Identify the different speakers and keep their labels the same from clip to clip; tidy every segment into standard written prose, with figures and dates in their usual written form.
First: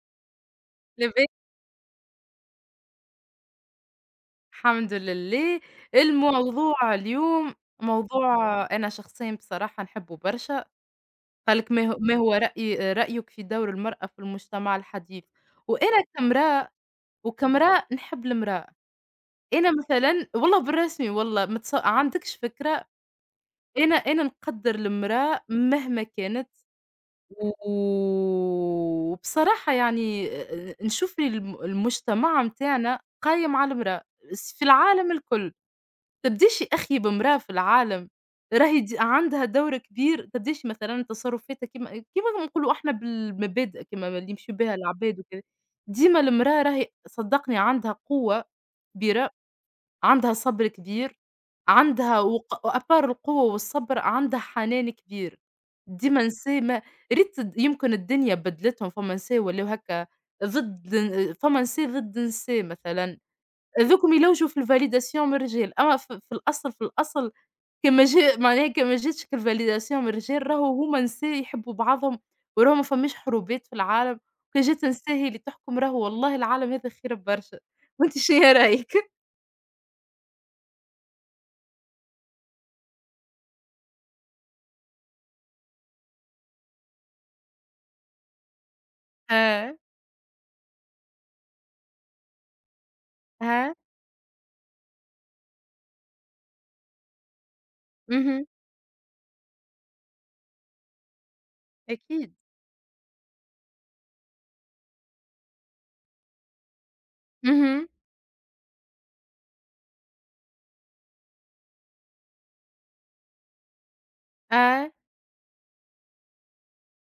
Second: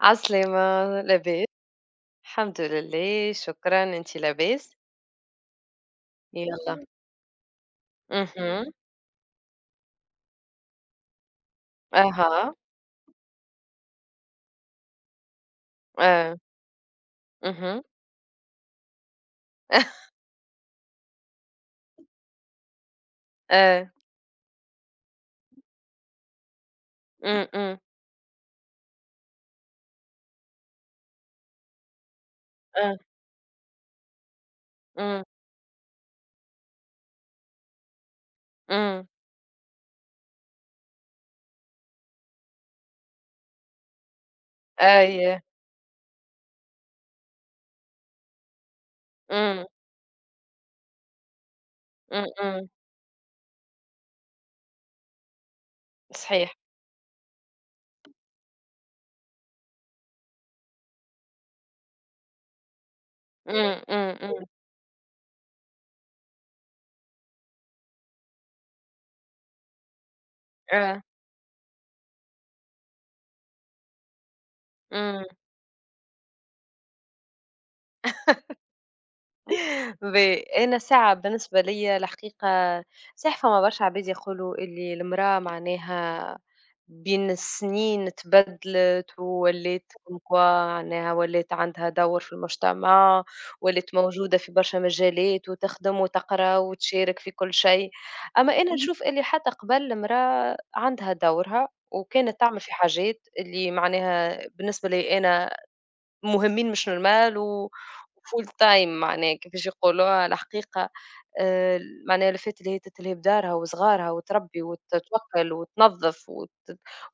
Speaker 1: عسلامة،
Speaker 2: لباس.
Speaker 1: لاباس؟ الحمد لله، شكرًا، أنتِ لاباس؟
Speaker 2: الحمد لله.
Speaker 1: يالّا، الحمد لله.
Speaker 2: الموضوع اليوم موضوع
Speaker 1: اهم،
Speaker 2: أنا شخصيًا بصراحة نحبه برشا، قالك ما هو
Speaker 1: أها،
Speaker 2: رأيك في دور المرأة في المجتمع الحديث؟ وأنا
Speaker 1: آه،
Speaker 2: كامرأة وكامرأة
Speaker 1: اهم،
Speaker 2: نحب المرأة. أنا مثلًا والله بالرسمي والله ما تص عندكش فكرة.
Speaker 1: آه،
Speaker 2: أنا نقدّر المرأة مهما كانت،
Speaker 1: إمم،
Speaker 2: و وبصراحة يعني نشوف المجتمع
Speaker 1: آه،
Speaker 2: متاعنا قايم على المرأة، في العالم
Speaker 1: إمم،
Speaker 2: الكل. تبديش يا أخي بامرأة في العالم، راهي
Speaker 1: إمم،
Speaker 2: عندها دور كبير، تبديش مثلًا تصرفاتها كيما ما نقولوا إحنا بالمبادئ كيما اللي يمشيو بها العباد وكذا.
Speaker 1: أيوه،
Speaker 2: ديما المرأة راهي صدّقني عندها قوة كبيرة،
Speaker 1: إمم،
Speaker 2: عندها صبر كبير، عندها وق
Speaker 1: إمم،
Speaker 2: apart القوة والصبر عندها حنان كبير. ديما
Speaker 1: صحيح،
Speaker 2: نساء ما ريت د يمكن الدنيا بدلتهم، فما نساء ولاو هكا ضد فما نساء ضد نساء مثلًا.
Speaker 1: إمم،
Speaker 2: هاذوكم
Speaker 1: إمم،
Speaker 2: يلوجوا في الvalidation من الرجال، أما في الأصل كان ما جاتش الvalidation من الرجال راهو هُم
Speaker 1: آه،
Speaker 2: نساء يحبّوا بعضهم، وراهو ما فماش حروبات في العالم، وكان جات نساء
Speaker 1: إمم.
Speaker 2: هي اللي تحكم راهو والله العالم هذا خير برشا. وأنتِ شنيا رأيِك؟
Speaker 1: باهي. أنا ساعة بالنسبة ليا الحقيقة صحيح. فما برشا عباد يقولوا اللي المرأة معناها بين السنين تبدلت
Speaker 2: آه،
Speaker 1: وولات كوم كوا، معناها ولات عندها دور في المجتمع،
Speaker 2: آه،
Speaker 1: ولات موجودة في برشا مجالات وتخدم وتقرأ وتشارك في كل شيء.
Speaker 2: اهم،
Speaker 1: أما أنا مهم. نشوف اللي حتى قبل المرأة عندها دورها،
Speaker 2: أكيد،
Speaker 1: وكانت تعمل في حاجات اللي معناها بالنسبة لي أنا مهمين مش نورمال، و
Speaker 2: اهم،
Speaker 1: full time معناها كيفاش يقولوها الحقيقة، آآ، معناها الفات اللي هي تتلهي بدارها وصغارها وتربي
Speaker 2: آه،
Speaker 1: وتتوكل وتنظف وت،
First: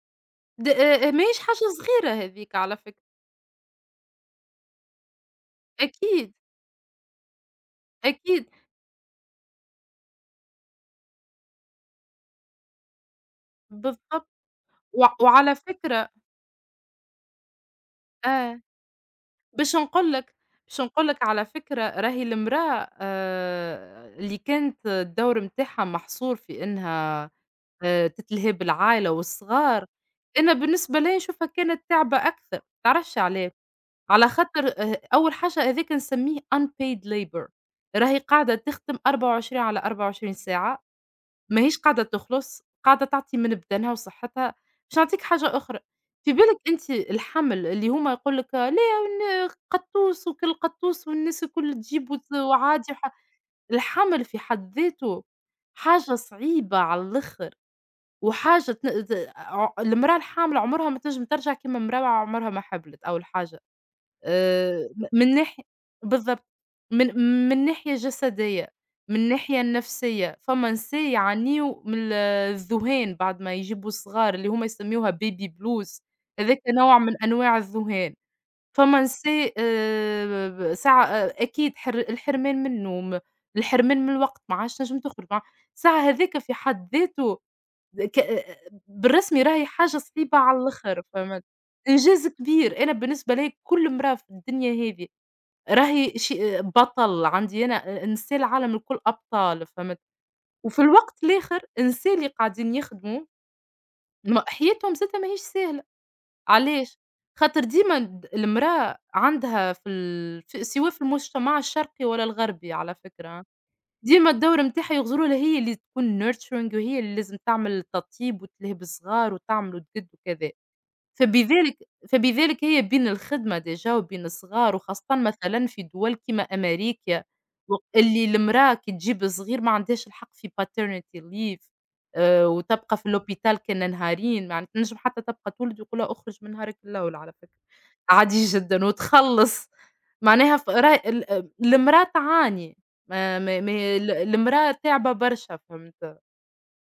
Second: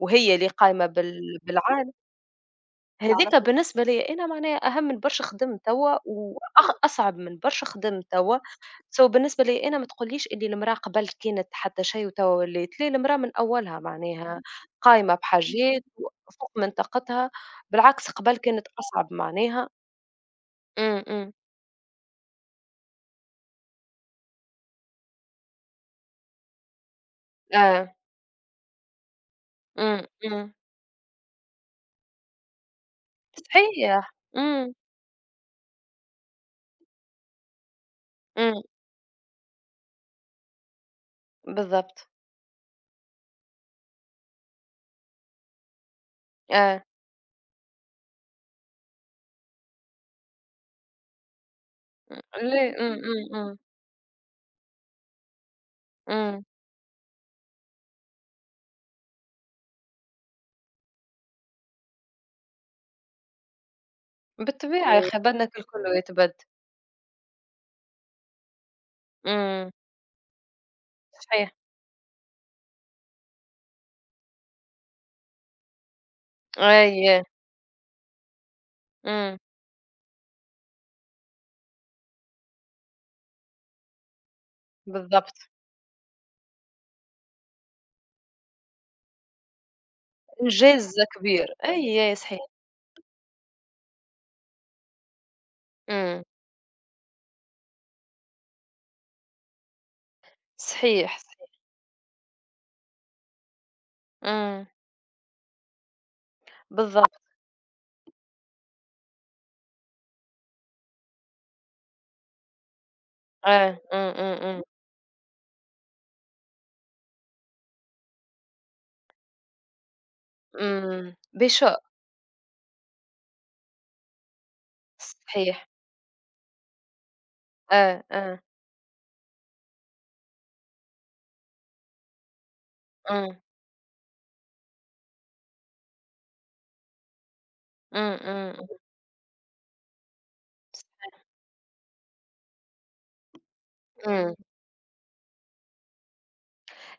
Speaker 1: وهي اللي
Speaker 2: د
Speaker 1: قايمة
Speaker 2: ماهيش حاجة
Speaker 1: بالعالم.
Speaker 2: صغيرة هاذيك على فكرة.
Speaker 1: هاذيك تعرفي بالنسبة ليا أنا معناها أهم من برشا خدم توا،
Speaker 2: أكيد،
Speaker 1: وأخ أصعب من برشا خدم توا.
Speaker 2: أكيد،
Speaker 1: So بالنسبة ليا أنا ما تقوليش اللي المرأة قبل كانت حتى شيء وتوا ولات، لا المرأة من أولها
Speaker 2: بالضبط،
Speaker 1: معناها قايمة
Speaker 2: وعلى
Speaker 1: بحاجات
Speaker 2: فكرة
Speaker 1: وفوق من طاقتها، بالعكس قبل
Speaker 2: آه.
Speaker 1: كانت أصعب معناها.
Speaker 2: باش نقول لك باش
Speaker 1: إمم،
Speaker 2: نقول لك على فكرة راهي المرأة اللي كانت الدور متاعها محصور في إنها
Speaker 1: آه.
Speaker 2: تتلهي بالعايلة والصغار.
Speaker 1: إمم،
Speaker 2: أنا بالنسبة ليا نشوفها كانت تعبة أكثر، ما تعرفش علاه،
Speaker 1: صحيح.
Speaker 2: على خاطر
Speaker 1: إمم،
Speaker 2: أول حاجة هاذاك نسميه unpaid labor. راهي قاعدة
Speaker 1: إمم.
Speaker 2: تخدم 24 على 24 ساعة، ما هيش قاعدة
Speaker 1: بالضبط.
Speaker 2: تخلُص، قاعدة تعطي من بدنها وصحتها. باش نعطيك حاجة أخرى، في بالك
Speaker 1: آه.
Speaker 2: أنتِ الحَمل اللي هُم يقول لك لا قطوس وكل قطوس والناس الكل تجيب
Speaker 1: إمم. ليه
Speaker 2: وعادي
Speaker 1: إمم، إمم،
Speaker 2: الحَمل في حد ذاته حاجة
Speaker 1: إمم.
Speaker 2: صعيبة على الآخر، وحاجة تن ت ع المرأة الحامل عمرها ما تنجم ترجع كيما المرأة عمرها ما حِملت أول حاجة.
Speaker 1: بالطبيعة يا
Speaker 2: م
Speaker 1: إمم. أخي
Speaker 2: من
Speaker 1: بدنا
Speaker 2: ناحية
Speaker 1: كل كلّه يتبد.
Speaker 2: بالضبط. من من ناحية جسدية، من ناحية
Speaker 1: إمم.
Speaker 2: النفسية، فما نساء
Speaker 1: صحيح.
Speaker 2: يعانيوا من الذُّهان بعد ما يجيبوا صغار، اللي هُم يسميوها baby blues. هذاك نوع من
Speaker 1: أي.
Speaker 2: أنواع الذُّهان. فما
Speaker 1: إمم.
Speaker 2: نساء ب ساعة أ أكيد الحرمان من النوم، الحرمان من الوقت، ما عادش تنجم تخرج،
Speaker 1: بالضبط.
Speaker 2: الساعة هذاك في حد ذاته ك بالرسمي راهي حاجة صعيبة على
Speaker 1: إنجاز
Speaker 2: الآخر، فهمت؟
Speaker 1: كبير. أي، أي
Speaker 2: إنجاز
Speaker 1: صحيح.
Speaker 2: كبير. أنا بالنسبة ليّا كل امرأة في الدنيا هذي راهي
Speaker 1: إمم.
Speaker 2: ش بطل. عندي أنا نساء العالم الكل أبطال، فهمت؟ وفي
Speaker 1: صحيح،
Speaker 2: الوقت
Speaker 1: صحيح.
Speaker 2: الآخر النساء اللي قاعدين يخدموا ما
Speaker 1: إمم.
Speaker 2: حياتهم زادة ماهيش سهلة. علاش؟
Speaker 1: بالضبط.
Speaker 2: خاطر ديما المرأة عندها في ال ف سواء في المجتمع الشرقي ولا الغربي على فكرة.
Speaker 1: آه. إمم،
Speaker 2: ديما
Speaker 1: إمم،
Speaker 2: الدور نتاعها يغزروا لها هي اللي تكون nurturing وهي اللي لازم تعمل التطيب وتلهب الصغار وتعمل وتقد وكذا.
Speaker 1: إمم.
Speaker 2: فبذلك
Speaker 1: بشوق.
Speaker 2: فبذلك هي بين الخدمة ديجا وبين الصغار وخاصةً مثلًا
Speaker 1: صحيح.
Speaker 2: في دول كيما أمريكا
Speaker 1: آه،
Speaker 2: اللي
Speaker 1: آه.
Speaker 2: المرأة كي تجيب صغير ما عندهاش الحق في paternity leave. وتبقى في
Speaker 1: إمم.
Speaker 2: الhopital كان نهارين، ما عن تنجم حتى تبقى تولد ويقول لها اخرج من نهارك الأول على فكرة.
Speaker 1: إمم،
Speaker 2: عادي
Speaker 1: إمم،
Speaker 2: جدًا وتخلّص. معناها راهي المرا تعاني، ما هي
Speaker 1: إمم.
Speaker 2: المرا تاعبة برشا فهمت؟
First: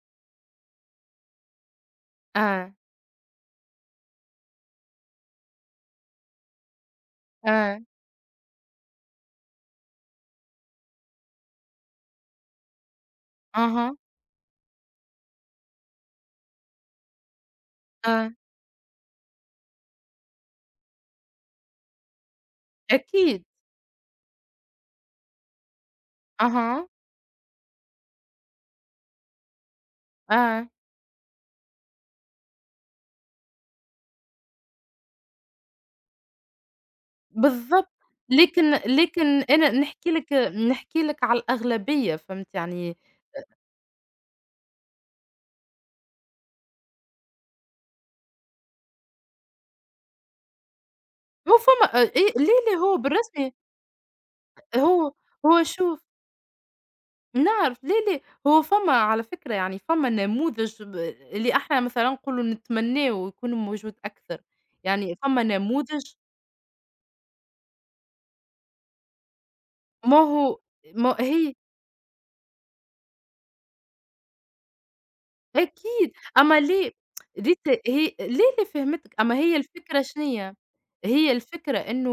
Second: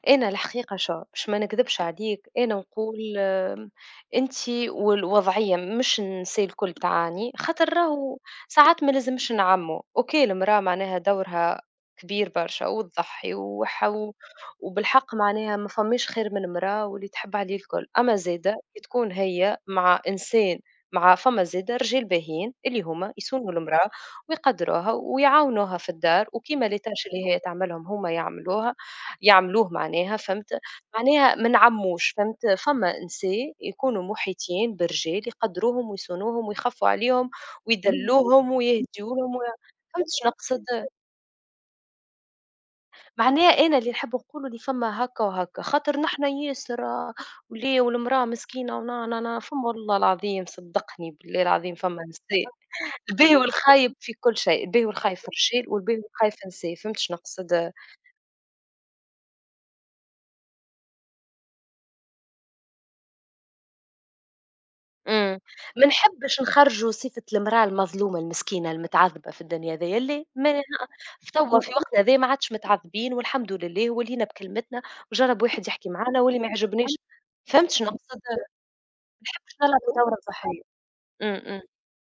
Speaker 1: أنا الحقيقة شو باش ما نكذبش عليك أنا
Speaker 2: آه،
Speaker 1: نقول أنتِ والوضعية مش النساء الكل تعاني، خاطر
Speaker 2: آه،
Speaker 1: راهو ساعات ما لازمش نعمّو. أوكي، المرأة معناها دورها كبير برشا وتضحي وح
Speaker 2: أها،
Speaker 1: و، وبالحق معناها ما فماش خير من المرأة واللي تحب عليه الكل، أما
Speaker 2: آه،
Speaker 1: زادة كي تكون هي مع إنسان، مع فما زادة رجال باهيين اللي هُما
Speaker 2: أكيد،
Speaker 1: يصونوا المرأة ويقدّروها ويعاونوها في الدار، وكيما les
Speaker 2: أها،
Speaker 1: tâches اللي هي تعملهم هُما يعملوها. يعملوه معناها، فهمت؟
Speaker 2: آه،
Speaker 1: معناها ما نعمّوش، فهمت؟ فما نساء يكونوا محيطين برجال يقدّروهم ويصونوهم ويخفّوا عليهم
Speaker 2: بالضبط.
Speaker 1: ويدلّوهم
Speaker 2: لكن
Speaker 1: ويهديوا
Speaker 2: لكن
Speaker 1: لهم و،
Speaker 2: أنا
Speaker 1: فهمت
Speaker 2: نحكي
Speaker 1: شنو
Speaker 2: لك،
Speaker 1: نقصد؟
Speaker 2: نحكي لك على الأغلبية فهمت يعني.
Speaker 1: معناها أنا اللي نحب نقول اللي فما هكا وهكا، خاطر نحن ياسر آه، ولي والمرأة مسكينة ونا، نا، نا، فما والله العظيم صدّقني بالله
Speaker 2: هو
Speaker 1: العظيم
Speaker 2: فما
Speaker 1: فما
Speaker 2: أ إيه
Speaker 1: نساء
Speaker 2: لا، لا هو
Speaker 1: الباهي
Speaker 2: بالرسمي.
Speaker 1: والخايب في كل شيء، الباهي
Speaker 2: هو
Speaker 1: والخايب في
Speaker 2: هو
Speaker 1: الرجال والباهي
Speaker 2: شوف
Speaker 1: والخايب في النساء، فهمت شنو نقصد؟
Speaker 2: نعرف لا، لا. هو فما على فكرة يعني فما نموذج ب اللي إحنا مثلًا نقولوا نتمناه يكون موجود أكثر، يعني
Speaker 1: إمم،
Speaker 2: فما
Speaker 1: ما
Speaker 2: نموذج.
Speaker 1: نحبش نخرّجوا صفة المرأة المظلومة المسكينة المتعذبة في الدنيا هذيا
Speaker 2: ما
Speaker 1: اللي
Speaker 2: هو
Speaker 1: ما
Speaker 2: ما هي
Speaker 1: توا في وقتنا هذا ما عادش متعذبين والحمد لله ولينا بكلمتنا، وجرّب واحد يحكي
Speaker 2: أكيد.
Speaker 1: معانا واللي ما
Speaker 2: أمّا ليه
Speaker 1: يعجبنيش.
Speaker 2: ريت
Speaker 1: فهمت شنو
Speaker 2: هي
Speaker 1: نقصد؟
Speaker 2: ليه
Speaker 1: ما
Speaker 2: اللي فهمتِك، أمّا هي
Speaker 1: نحبش نلعبوا
Speaker 2: الفكرة
Speaker 1: دورة
Speaker 2: شنيّة؟
Speaker 1: صحية.
Speaker 2: هي
Speaker 1: إمم،
Speaker 2: الفكرة إنه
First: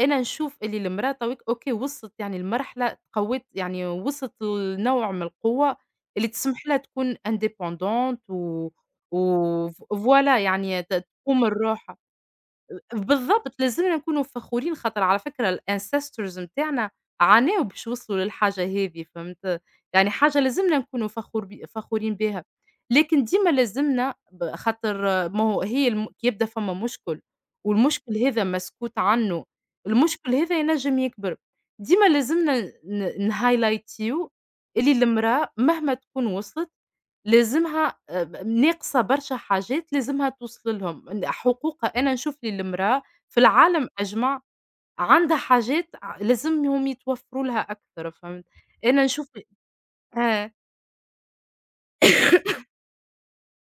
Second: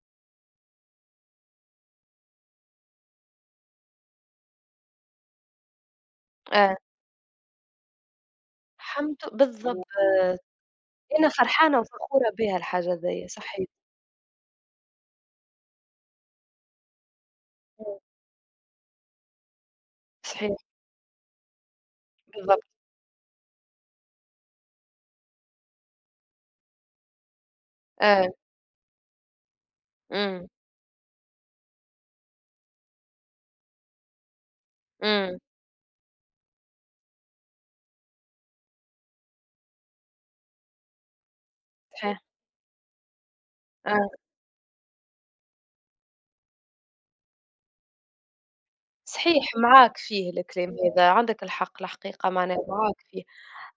Speaker 2: أنا نشوف اللي المرأة تويك أوكي وصلت يعني لمرحلة قوّت يعني وصلت لنوع من القوة اللي تسمح لها
Speaker 1: آه،
Speaker 2: تكون indépendante و
Speaker 1: الحمد
Speaker 2: و
Speaker 1: بالضبط،
Speaker 2: ف فوالا
Speaker 1: آآ،
Speaker 2: يعني
Speaker 1: أنا
Speaker 2: تقوم
Speaker 1: فرحانة
Speaker 2: لروحها.
Speaker 1: وفخورة بها الحاجة هذيا
Speaker 2: بالضبط،
Speaker 1: صحيح.
Speaker 2: لازمنا نكونوا فخورين خاطر على فكرة الancestors نتاعنا عاناو باش
Speaker 1: إمم،
Speaker 2: يوصلوا للحاجة هذي فهمت، يعني حاجة
Speaker 1: صحيح
Speaker 2: لازمنا نكونوا فخورين بيها.
Speaker 1: بالضبط،
Speaker 2: لكن ديما لازمنا خاطر آه، ما هو هي الم كي يبدا فما مشكل والمشكل
Speaker 1: آه،
Speaker 2: هذا مسكوت عنه، المشكل
Speaker 1: إمم،
Speaker 2: هذا ينجم يكبر. ديما لازمنا ن ن نhighlightيو اللي
Speaker 1: إمم،
Speaker 2: المرأة مهما تكون وصلت لازمها ب ناقصة برشا حاجات لازمها توصل لهم، حقوقها. أنا
Speaker 1: صحيح،
Speaker 2: نشوف لي المرأة في العالم
Speaker 1: آه.
Speaker 2: أجمع عندها حاجات لازمهم يتوفروا لها أكثر فهمت؟ أنا نشوف
Speaker 1: صحيح معاك فيه
Speaker 2: آه.
Speaker 1: الكلام هذا، عندك الحق الحقيقة معناها معاك فيه.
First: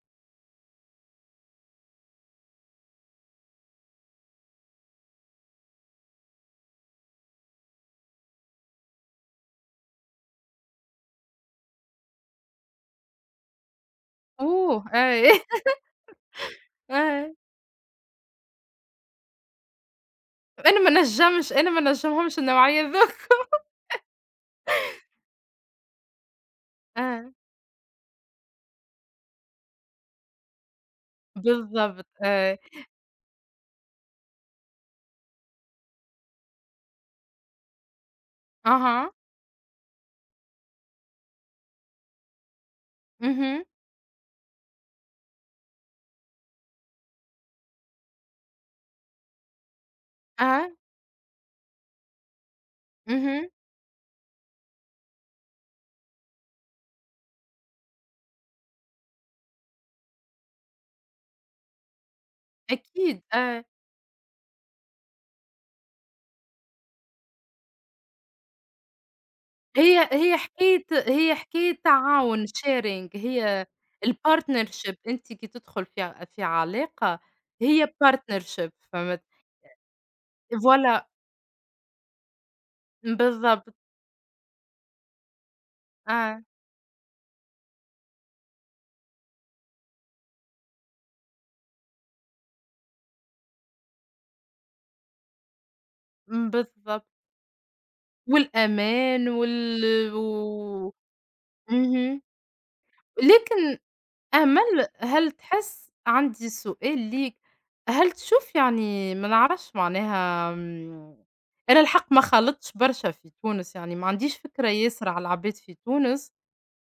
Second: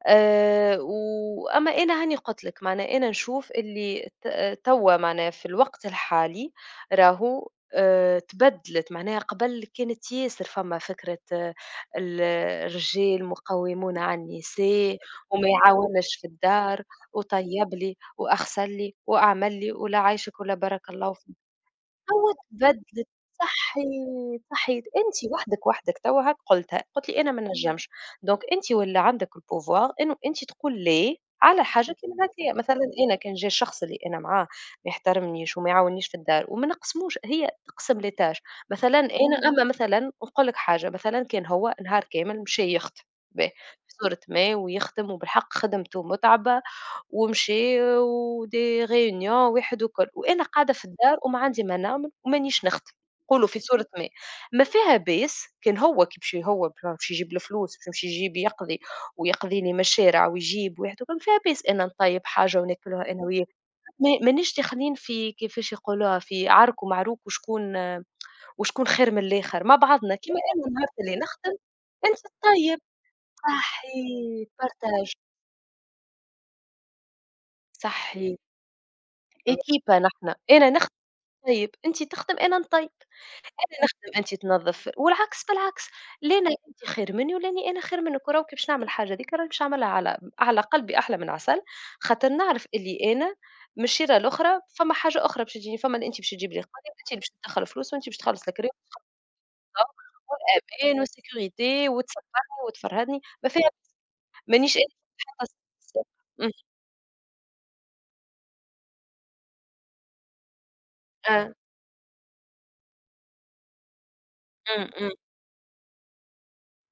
Speaker 1: وأما أنا هاني قُلت لك معناها أنا نشوف اللي توا معناها في الوقت الحالي راهو تبدلت. معناها قبل كانت ياسر فما فكرة آه، ال الرجال مقوّمون على
Speaker 2: أوه!
Speaker 1: النساء،
Speaker 2: أي
Speaker 1: وما يعاونش في الدار
Speaker 2: آه،
Speaker 1: وطيّب لي وأغسل لي وأعمل لي، ولا عايشِك ولا بارك الله فيك.
Speaker 2: أنا ما
Speaker 1: توا
Speaker 2: نجمهمش النوعية
Speaker 1: تبدلت.
Speaker 2: ذوك
Speaker 1: صحي، صحي أنتِ وحدك، وحدك توا هاك قُلتها، قُلت لي
Speaker 2: آه،
Speaker 1: أنا ما نجمش. دونك أنتِ واللي عندك الpower إنه أنتِ تقول لا على حاجات
Speaker 2: بالضبط
Speaker 1: اللي معناتها
Speaker 2: آه،
Speaker 1: مثلًا أنا كان جا الشخص اللي أنا معاه ما يحترمنيش وما يعاونيش في الدار وما نقسموش هي تقسم les tâches. مثلًا
Speaker 2: أها،
Speaker 1: أنا أما مثلًا نقول لك حاجة، مثلًا كان هو نهار كامل مشى يخدم، باهي،
Speaker 2: اهم،
Speaker 1: في صورة ما ويخدم وبالحق خدمته متعبة، ومشي وdes réunions واحد وكل، وأنا
Speaker 2: آه،
Speaker 1: قاعدة في الدار وما عندي ما نعمل ومانيش نخدم،
Speaker 2: اهم،
Speaker 1: نقولوا في صورة ما، ما فيها بأس. كان هو كي باش هو باش يجيب الفلوس، باش يمشي يجيب يقضي ويقضي لي من الشارع ويجيب واحد وكل، ما فيها بأس. أنا نطيب حاجة وناكلها أنا
Speaker 2: أكيد
Speaker 1: وياه،
Speaker 2: آه.
Speaker 1: ما مانيش داخلين في كيفاش يقولوها في عرك ومعروك وشكون آه، وشكون خير من الآخر. مع
Speaker 2: هي
Speaker 1: بعضنا كيما
Speaker 2: هي
Speaker 1: أنا
Speaker 2: حكاية
Speaker 1: النهار اللي
Speaker 2: هي
Speaker 1: نخدم
Speaker 2: حكاية
Speaker 1: أنت
Speaker 2: تعاون
Speaker 1: تطيب،
Speaker 2: sharing. هي
Speaker 1: صحيت
Speaker 2: الpartnership،
Speaker 1: partage،
Speaker 2: أنتِ كي تدخل في علاقة هي
Speaker 1: صحيت،
Speaker 2: partnership فهمت؟
Speaker 1: équipe نحن، أنا نخدم
Speaker 2: فوالا
Speaker 1: طيب، أنتِ تخدم أنا نطيب،
Speaker 2: بالضبط.
Speaker 1: أنا نخدم أنتِ تنظّف والعكس بالعكس،
Speaker 2: آه،
Speaker 1: لأنا أنتِ خير مني ولاني أنا خير منِك. وراهو كي باش نعمل الحاجة ذيكا راني باش نعملها على قلبي أحلى من عسل، خاطر نعرف اللي أنا من الشيرة الأخرى فما حاجة أخرى باش تجيني، فما اللي أنتِ باش تجيب لي قاضي،
Speaker 2: بالضبط.
Speaker 1: وأنتِ اللي باش تدخّل فلوس، وأنتِ باش تخلّص الكريم
Speaker 2: والأمان وال و
Speaker 1: وأمان وسيكوريتي
Speaker 2: اهم.
Speaker 1: وتصبّرني وتفرهدني، ما فيها.
Speaker 2: لكن
Speaker 1: مانيش أنا
Speaker 2: أمل
Speaker 1: في
Speaker 2: هل
Speaker 1: الحصة
Speaker 2: تحس
Speaker 1: السادسة.
Speaker 2: عندي
Speaker 1: اهم،
Speaker 2: سؤال ليك، هل تشوف يعني ما نعرفش معناها
Speaker 1: آه،
Speaker 2: أنا الحق ما خالطتش برشا في تونس يعني ما عنديش فكرة
Speaker 1: إمم،
Speaker 2: ياسر
Speaker 1: إمم،
Speaker 2: على العباد في تونس.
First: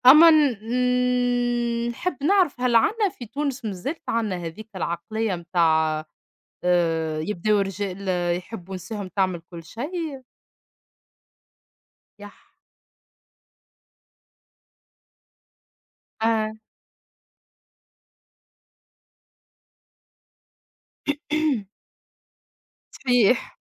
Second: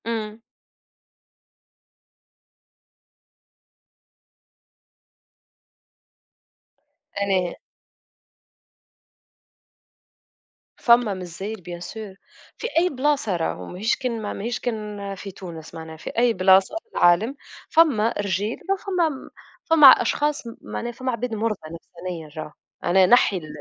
Speaker 2: أمّا
Speaker 1: إمم،
Speaker 2: نحب نعرف هل عندنا في تونس مازالت عندنا هاذيك العقلية متاع
Speaker 1: أنا
Speaker 2: يبداو الرجال يحبوا نساهم تعمل كل شيء؟
Speaker 1: فما من الجزاير bien sûr.
Speaker 2: يح
Speaker 1: في أي بلاصة راهو ماهيش كان ما ماهيش كان في تونس، معناها في أي
Speaker 2: آه،
Speaker 1: بلاصة في العالم فما رجال وفما فما أشخاص، معناها فما عباد مرضى نفسانيًا راهو. أنا نحي ال
Speaker 2: صحيح.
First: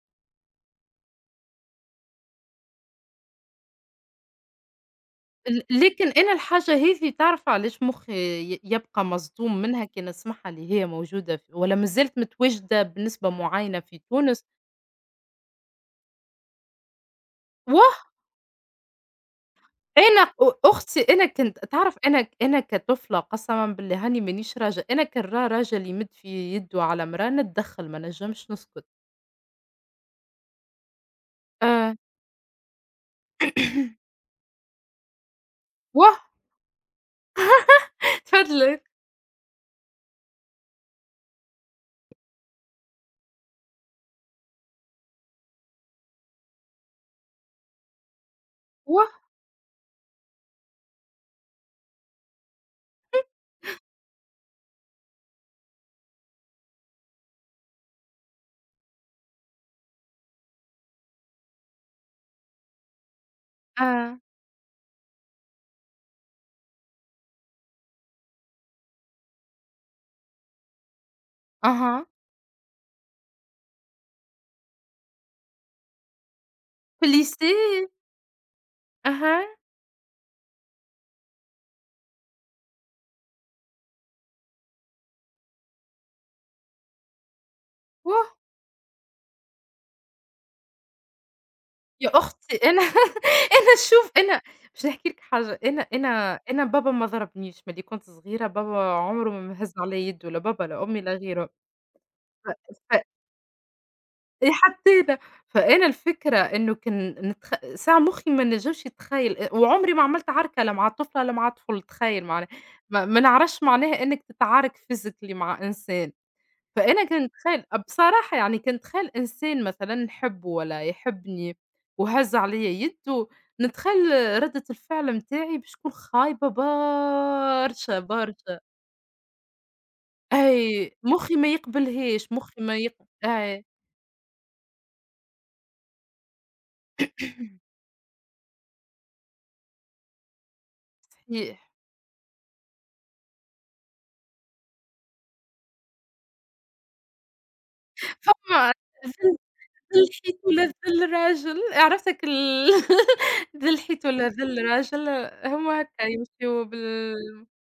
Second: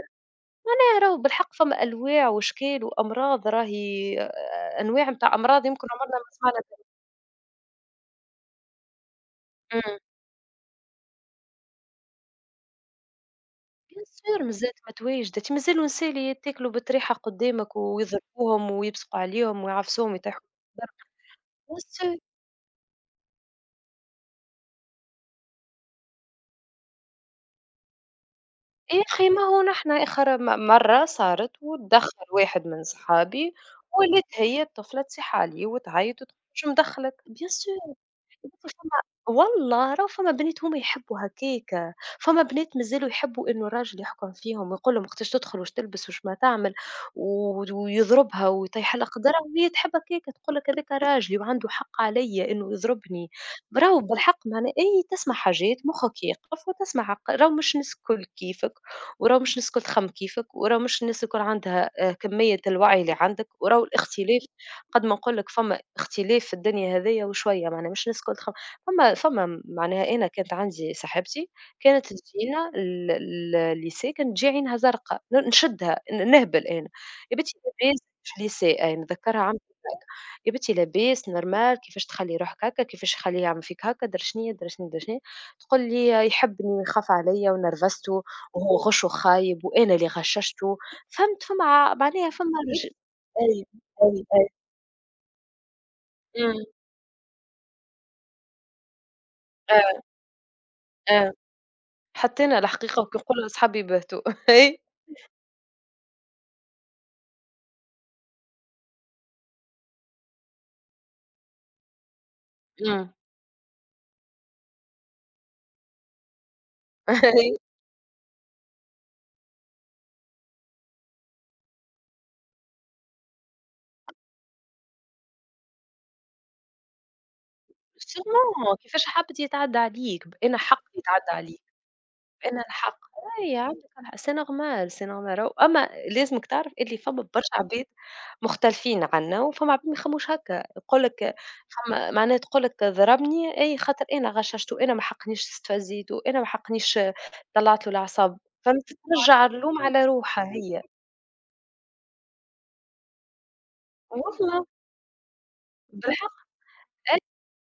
Speaker 1: آه، راهو بالحق فما أنواع وأشكال وأمراض راهي آه، أنواع متاع أمراض يمكن
Speaker 2: لكن
Speaker 1: عمرنا ما
Speaker 2: أنا
Speaker 1: سمعنا
Speaker 2: الحاجة
Speaker 1: بها.
Speaker 2: هذي تعرف علاش مخي يبقى مصدوم منها
Speaker 1: إمم.
Speaker 2: كي نسمعها اللي هي موجودة والّا مازالت متواجدة بنسبة معينة في
Speaker 1: Bien sûr
Speaker 2: تونس.
Speaker 1: مازالت متواجدة. أنتِ مازالوا نسال يتاكلوا بالطريحة قدامك
Speaker 2: و
Speaker 1: ويضربوهم ويبصقوا عليهم ويعفسوهم
Speaker 2: أنا
Speaker 1: ويطيحوا
Speaker 2: أ
Speaker 1: بالضرب
Speaker 2: أختي أنا كنت
Speaker 1: bien
Speaker 2: تعرف،
Speaker 1: sûr.
Speaker 2: أنا كطفلة قسمًا بالله هاني مانيش راجل، أنا كان راجل يمد في يده على امرأة نتدخّل ما نجمش نسكت.
Speaker 1: يا أخي ما هو نحن آخر مرّة صارت
Speaker 2: آآ
Speaker 1: واتدخّل واحد من صحابي، ولات هي الطفلة تصيح عليه
Speaker 2: واه،
Speaker 1: وتعيط وتقول مش مدخّلك، bien sûr.
Speaker 2: تفضلي.
Speaker 1: فما والله راهو فما بنات هما يحبوا هكاكا، فما بنات مازالوا يحبوا إنه الراجل يحكم فيهم ويقول لهم وقتاش تدخل واش تلبس واش ما تعمل، و ويضربها ويطيح لها
Speaker 2: واه
Speaker 1: قدرها، وهي تحب هكاكا تقول لك هذاكا راجلي وعنده حق عليَّ إنه يضربني. راهو بالحق معناها أي تسمع حاجات مخك يقف، وتسمع عق راهو مش الناس الكل كيفك، وراهو مش الناس الكل تخمم كيفك، وراهو مش الناس الكل عندها كمية الوعي اللي عندك، وراهو
Speaker 2: آه،
Speaker 1: الاختلاف قد ما نقول لك فما اختلاف في الدنيا هذيا، وشوية معناها مش الناس الكل تخم. فما معناها أنا كانت عندي صاحبتي
Speaker 2: أها،
Speaker 1: كانت تجينا ال ال الليسي، كانت تجي عينها زرقا نشدها نهبل أنا.
Speaker 2: في
Speaker 1: يا بنتي
Speaker 2: الlycée،
Speaker 1: لاباس في الليسي، أي نتذكرها
Speaker 2: أها،
Speaker 1: عملت هكا. يا بنتي لاباس نورمال، كيفاش تخلي روحك هكا، كيفاش تخليه يعمل فيك هكا، درا شنيا، درا شنيا، درا شنيا، تقول لي يحبني ويخاف عليا ونرفزته
Speaker 2: واه
Speaker 1: وهو غش وخايب وأنا اللي غششته. فهمت، فما
Speaker 2: يا
Speaker 1: معناها فما
Speaker 2: أختي أنا
Speaker 1: رج، أي،
Speaker 2: أنا شوف
Speaker 1: أي،
Speaker 2: أنا
Speaker 1: أي،
Speaker 2: باش نحكي لِك حاجة. أنا
Speaker 1: إمم،
Speaker 2: بابا ما ضربنيش ملي كنت صغيرة، بابا عمره ما هَز
Speaker 1: أي.
Speaker 2: عليَّ يده، لا بابا لا أمي لا
Speaker 1: آه،
Speaker 2: غيرهم. ف
Speaker 1: حطينا
Speaker 2: ف
Speaker 1: الحقيقة وكيقولوا أصحابي بهتوا أي
Speaker 2: حطينا. فأنا الفكرة إنه كان نتخ ساعة مُخّي ما نجمش يتخيّل وعمري ما عملت عركة لا مع طفلة لا مع طفل تخيّل معناها، ما
Speaker 1: إمم.
Speaker 2: ما نعرفش معناها إنّك تتعارك physically مع إنسان. فأنا كنت
Speaker 1: أي
Speaker 2: أتخيّل بصراحة يعني كنت أتخيّل إنسان مثلًا نحبّه والّا يحبّني وهَز عليَّ يده، نتخيّل ردة الفعل متاعي باش تكون خايبة برشا.
Speaker 1: Sûrement كيفاش حَبّ يتعدّى عليك، بأن حق
Speaker 2: أي
Speaker 1: يتعدّى
Speaker 2: مُخّي ما
Speaker 1: عليك،
Speaker 2: يقبلهاش،
Speaker 1: بأن
Speaker 2: مُخّي ما يق
Speaker 1: الحق أي
Speaker 2: أي
Speaker 1: عندك الحق c'est normal c'est normal راهو، أما لازمك تعرف اللي فما برشا عباد مختلفين عنا، وفما عباد ما يخمموش هكا، يقول لك
Speaker 2: صحيح.
Speaker 1: فما معناها تقول لك ضربني أي خاطر أنا غششته، أنا ما حقنيش استفزيته، أنا ما حقنيش طلّعت له الأعصاب،
Speaker 2: فما
Speaker 1: فهمت ترجع اللوم على
Speaker 2: ذلحي
Speaker 1: روحها
Speaker 2: ولا
Speaker 1: هي.
Speaker 2: ذل راجل، عرفتك ال ذلحيت ولا ذل
Speaker 1: والله
Speaker 2: راجل، هُما هكا
Speaker 1: بالحق.
Speaker 2: يمشيو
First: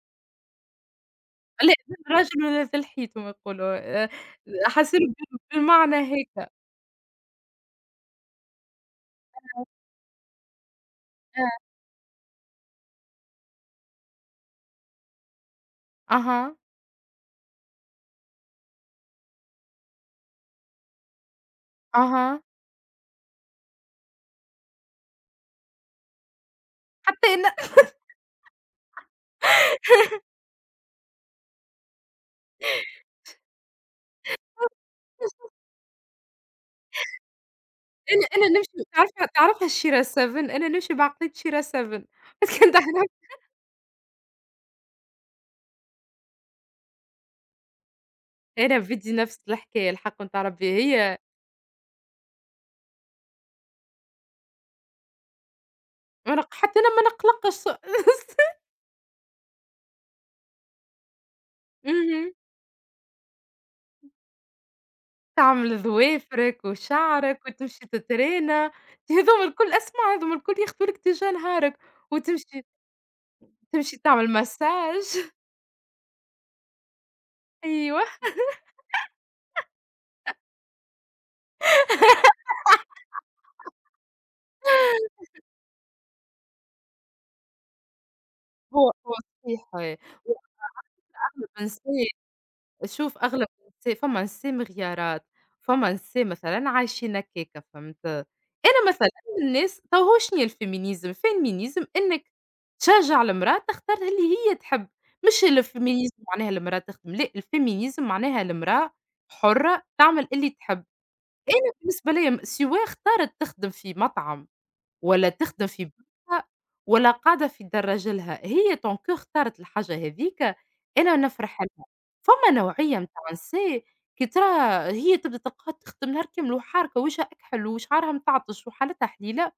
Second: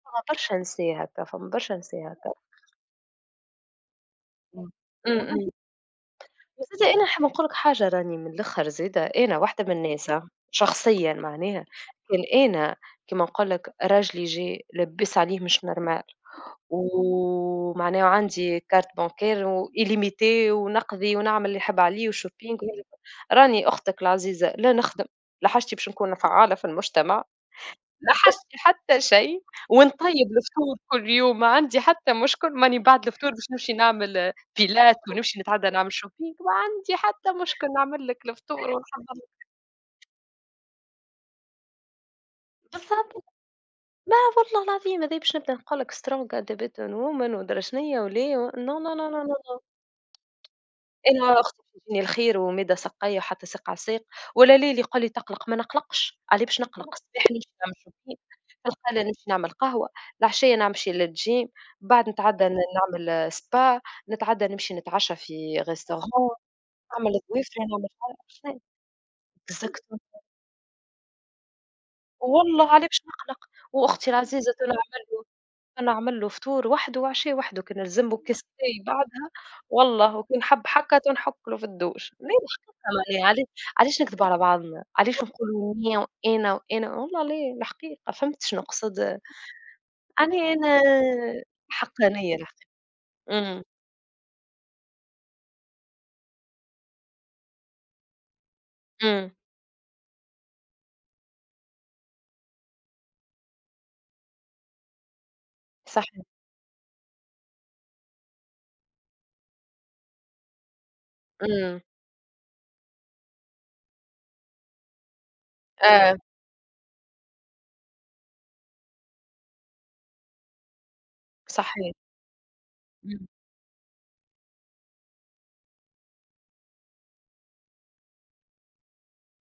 Speaker 1: ما نقدرش ننساه هاكا، فما ما
Speaker 2: لأ،
Speaker 1: نقدرش ننساه
Speaker 2: ذل
Speaker 1: هاكا.
Speaker 2: راجل ولا ذلحيت هُما يقولوا آآ،
Speaker 1: إمم.
Speaker 2: حاسين
Speaker 1: إمم، إمم.
Speaker 2: بالمعنى هيك. آه،
Speaker 1: بس زادة أنا نحب نقول لك حاجة راني من الآخر زادة، أنا واحدة من الناس آه، شخصيًا معناها كان أنا كيما نقول لك راجلي جه لبّس عليه مش normal،
Speaker 2: أها،
Speaker 1: ومعناها وعندي carte bancaire وillimité، ونقضي ونعمل اللي نحب عليه
Speaker 2: أها،
Speaker 1: وshopping راني أختك العزيزة لا نخدم، لا حاجتي باش نكون فعّالة في المجتمع.
Speaker 2: حتى أنا.
Speaker 1: لا حش حتى شيء، ونطيب الفطور كل يوم، ما عندي حتى مشكل. ماني بعد الفطور باش نمشي نعمل آه، بيلات ونمشي نتعدى نعمل شوبينج، ما عندي حتى مشكل. نعمل لك
Speaker 2: أنا أنا
Speaker 1: الفطور
Speaker 2: نمشي
Speaker 1: ونحضّر
Speaker 2: تعرفها
Speaker 1: لك
Speaker 2: تعرفها شيرا 7 أنا نمشي بعقلية شيرا 7 بس كان تعرف
Speaker 1: بالضبط. ما والله العظيم هذايا باش نبدا نقول لك strong independent woman، ومدري شنيا وليه و no
Speaker 2: أنا
Speaker 1: no no
Speaker 2: بدي
Speaker 1: no
Speaker 2: نفس
Speaker 1: no.
Speaker 2: الحكاية الحق نتاع ربي هي.
Speaker 1: أنا أختي تجيني الخير وماده سقاية وحتى ساق عساق، ولا ليل يقول لي: "تقلق." ما نقلقش،
Speaker 2: ما
Speaker 1: عليه
Speaker 2: نق
Speaker 1: باش
Speaker 2: حتى
Speaker 1: نقلق؟
Speaker 2: أنا ما
Speaker 1: الصباح نمشي
Speaker 2: نقلقش
Speaker 1: نعمل شوبينغ، في القاله نمشي نعمل قهوة، العشية نمشي للجيم، بعد
Speaker 2: اهم.
Speaker 1: نتعدى نعمل spa، نتعدى نمشي نتعشى في
Speaker 2: تعمل
Speaker 1: ريستورون،
Speaker 2: ظوافرك
Speaker 1: نعمل
Speaker 2: وشعرك
Speaker 1: ضوافري،
Speaker 2: وتمشي
Speaker 1: نعمل
Speaker 2: تترينى،
Speaker 1: شنيا
Speaker 2: هاذوما الكل أسمع
Speaker 1: exactement.
Speaker 2: هاذوما الكل ياخدولك تجاه نهارك، وتمشي
Speaker 1: والله عليه باش نقلق؟
Speaker 2: تمشي
Speaker 1: وأختي
Speaker 2: تعمل
Speaker 1: العزيزة تو
Speaker 2: مساج
Speaker 1: نعمل له فطور وحده وعشاء وحده، كي
Speaker 2: أيوه.
Speaker 1: نلزمه كيس شاي بعدها والله، وكي نحب حكة نحك له في الدوش. ليه الحقيقة معناها علاش، علاش نكذبوا على بعضنا؟ علاش نقولوا أنا وأنا وأنا والله ليه الحقيقة، فهمت شنو
Speaker 2: هو هو
Speaker 1: نقصد؟
Speaker 2: صحيح
Speaker 1: يعني أنا
Speaker 2: وأغلب النساء،
Speaker 1: حقانية الحقيقة.
Speaker 2: شوف أغلب
Speaker 1: إمم،
Speaker 2: النسا فما نسا مغيارات، فما نسا مثلًا عايشين هكاكا فهمت؟ أنا مثلًا
Speaker 1: إمم،
Speaker 2: من الناس. تو هو شنيا الfeminism؟ الfeminism إنك تشجّع المرأة تختار اللي هي تحب، مش الfeminism
Speaker 1: صحيح،
Speaker 2: معناها المرأة تخدم، لأ الfeminism معناها المرأة حرة تعمل اللي تحب.
Speaker 1: إمم،
Speaker 2: بالنسبة ليا سواء اختارت تخدم في مطعم ولا تخدم في
Speaker 1: آه،
Speaker 2: بنكة، ولا قاعدة في الدراجة لها، هي طونكو اختارت الحاجة هاذيك، أنا نفرح لها.
Speaker 1: صحيح،
Speaker 2: فما نوعية متاع
Speaker 1: إمم،
Speaker 2: نساء كي تراها هي تبدا تلقاها تخدم نهار كامل وحاركة وجهها أكحل وشعرها متعطش وحالتها حليلة،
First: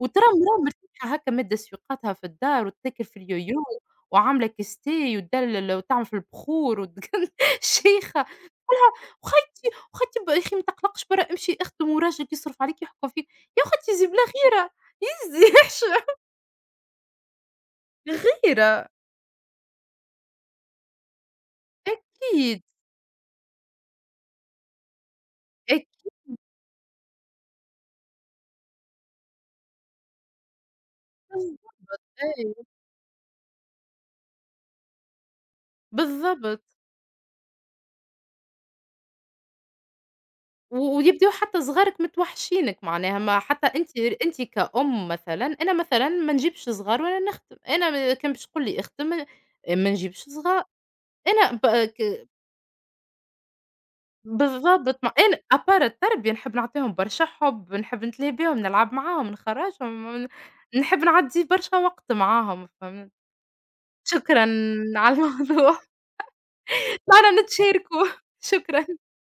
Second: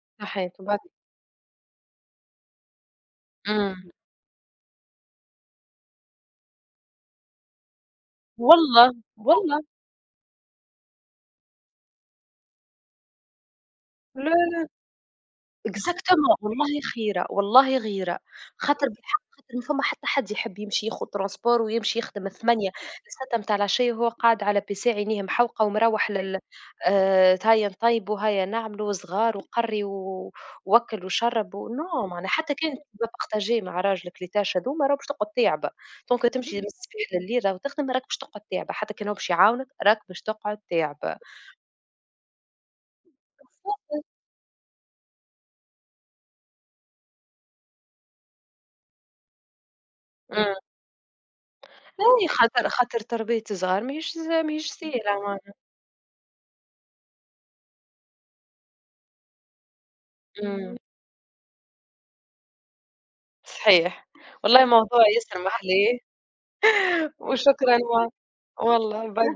Speaker 2: وترى
Speaker 1: صحيح،
Speaker 2: المرا
Speaker 1: وبعد
Speaker 2: مرتاحة هاكا مادة سيقاتها في الدار وتتكل في اليويو
Speaker 1: إمم،
Speaker 2: وعاملة كاستي وتدلل وتعمل في البخور شيخة،
Speaker 1: والله،
Speaker 2: نقولها
Speaker 1: والله،
Speaker 2: وخالتي يا أخي ما تقلقش، برا امشي اخدم وراجلك يصرف عليك يحكم فيك. يا خالتي زي بلا
Speaker 1: لا.
Speaker 2: غيرة، يزي
Speaker 1: Exactement والله خيرة، والله غيرة، خاطر
Speaker 2: غيرة.
Speaker 1: بالحق خاطر ما فما حتى حد يحب يمشي ياخد ترونسبور ويمشي يخدم
Speaker 2: أكيد،
Speaker 1: ال08:00 للساعة متاع العشية، وهو قاعد على بيساه عينيه محوقة ومروّح
Speaker 2: أكيد،
Speaker 1: لل، هيا نطيبوا، هيا نعملوا صغار وقري و ووكّل وشرّب و non. معناها
Speaker 2: أي
Speaker 1: حتى كان تبقى partager مع راجلك الtâches هاذوما راهو باش تقعد تعبة. دونك تمشي
Speaker 2: بالضبط.
Speaker 1: من الصباح لليل راهو تخدم راك باش تقعد تعبة، حتى كان هو باش يعاونك راك باش تقعد تعبة.
Speaker 2: ويبداو حتى صغارِك متوحشينِك معناها. ما حتى أنتِ، أنتِ كأم مثلًا، أنا مثلًا ما نجيبش صغار وأنا نخدم، أنا م كان باش تقول لي اخدم ما نجيبش
Speaker 1: إمم.
Speaker 2: صغار. أنا ب ك
Speaker 1: إي خاطر خاطر تربية الصغار ماهيش ماهيش
Speaker 2: بالضبط.
Speaker 1: سهلة
Speaker 2: أنا
Speaker 1: معناها.
Speaker 2: à part التربية نحب نعطيهم برشا حُب، نحب نتلاهى بيهم، نلعب معاهم، نخرّجهم،
Speaker 1: إمم،
Speaker 2: نحب نعدّي برشا وقت معاهم، فهمت؟
Speaker 1: صحيح،
Speaker 2: شكرًا
Speaker 1: والله موضوع
Speaker 2: على
Speaker 1: ياسر
Speaker 2: الموضوع.
Speaker 1: محلاه
Speaker 2: طلعنا
Speaker 1: وشكرًا
Speaker 2: نتشاركوا.
Speaker 1: و
Speaker 2: شكرًا.
Speaker 1: والله باي.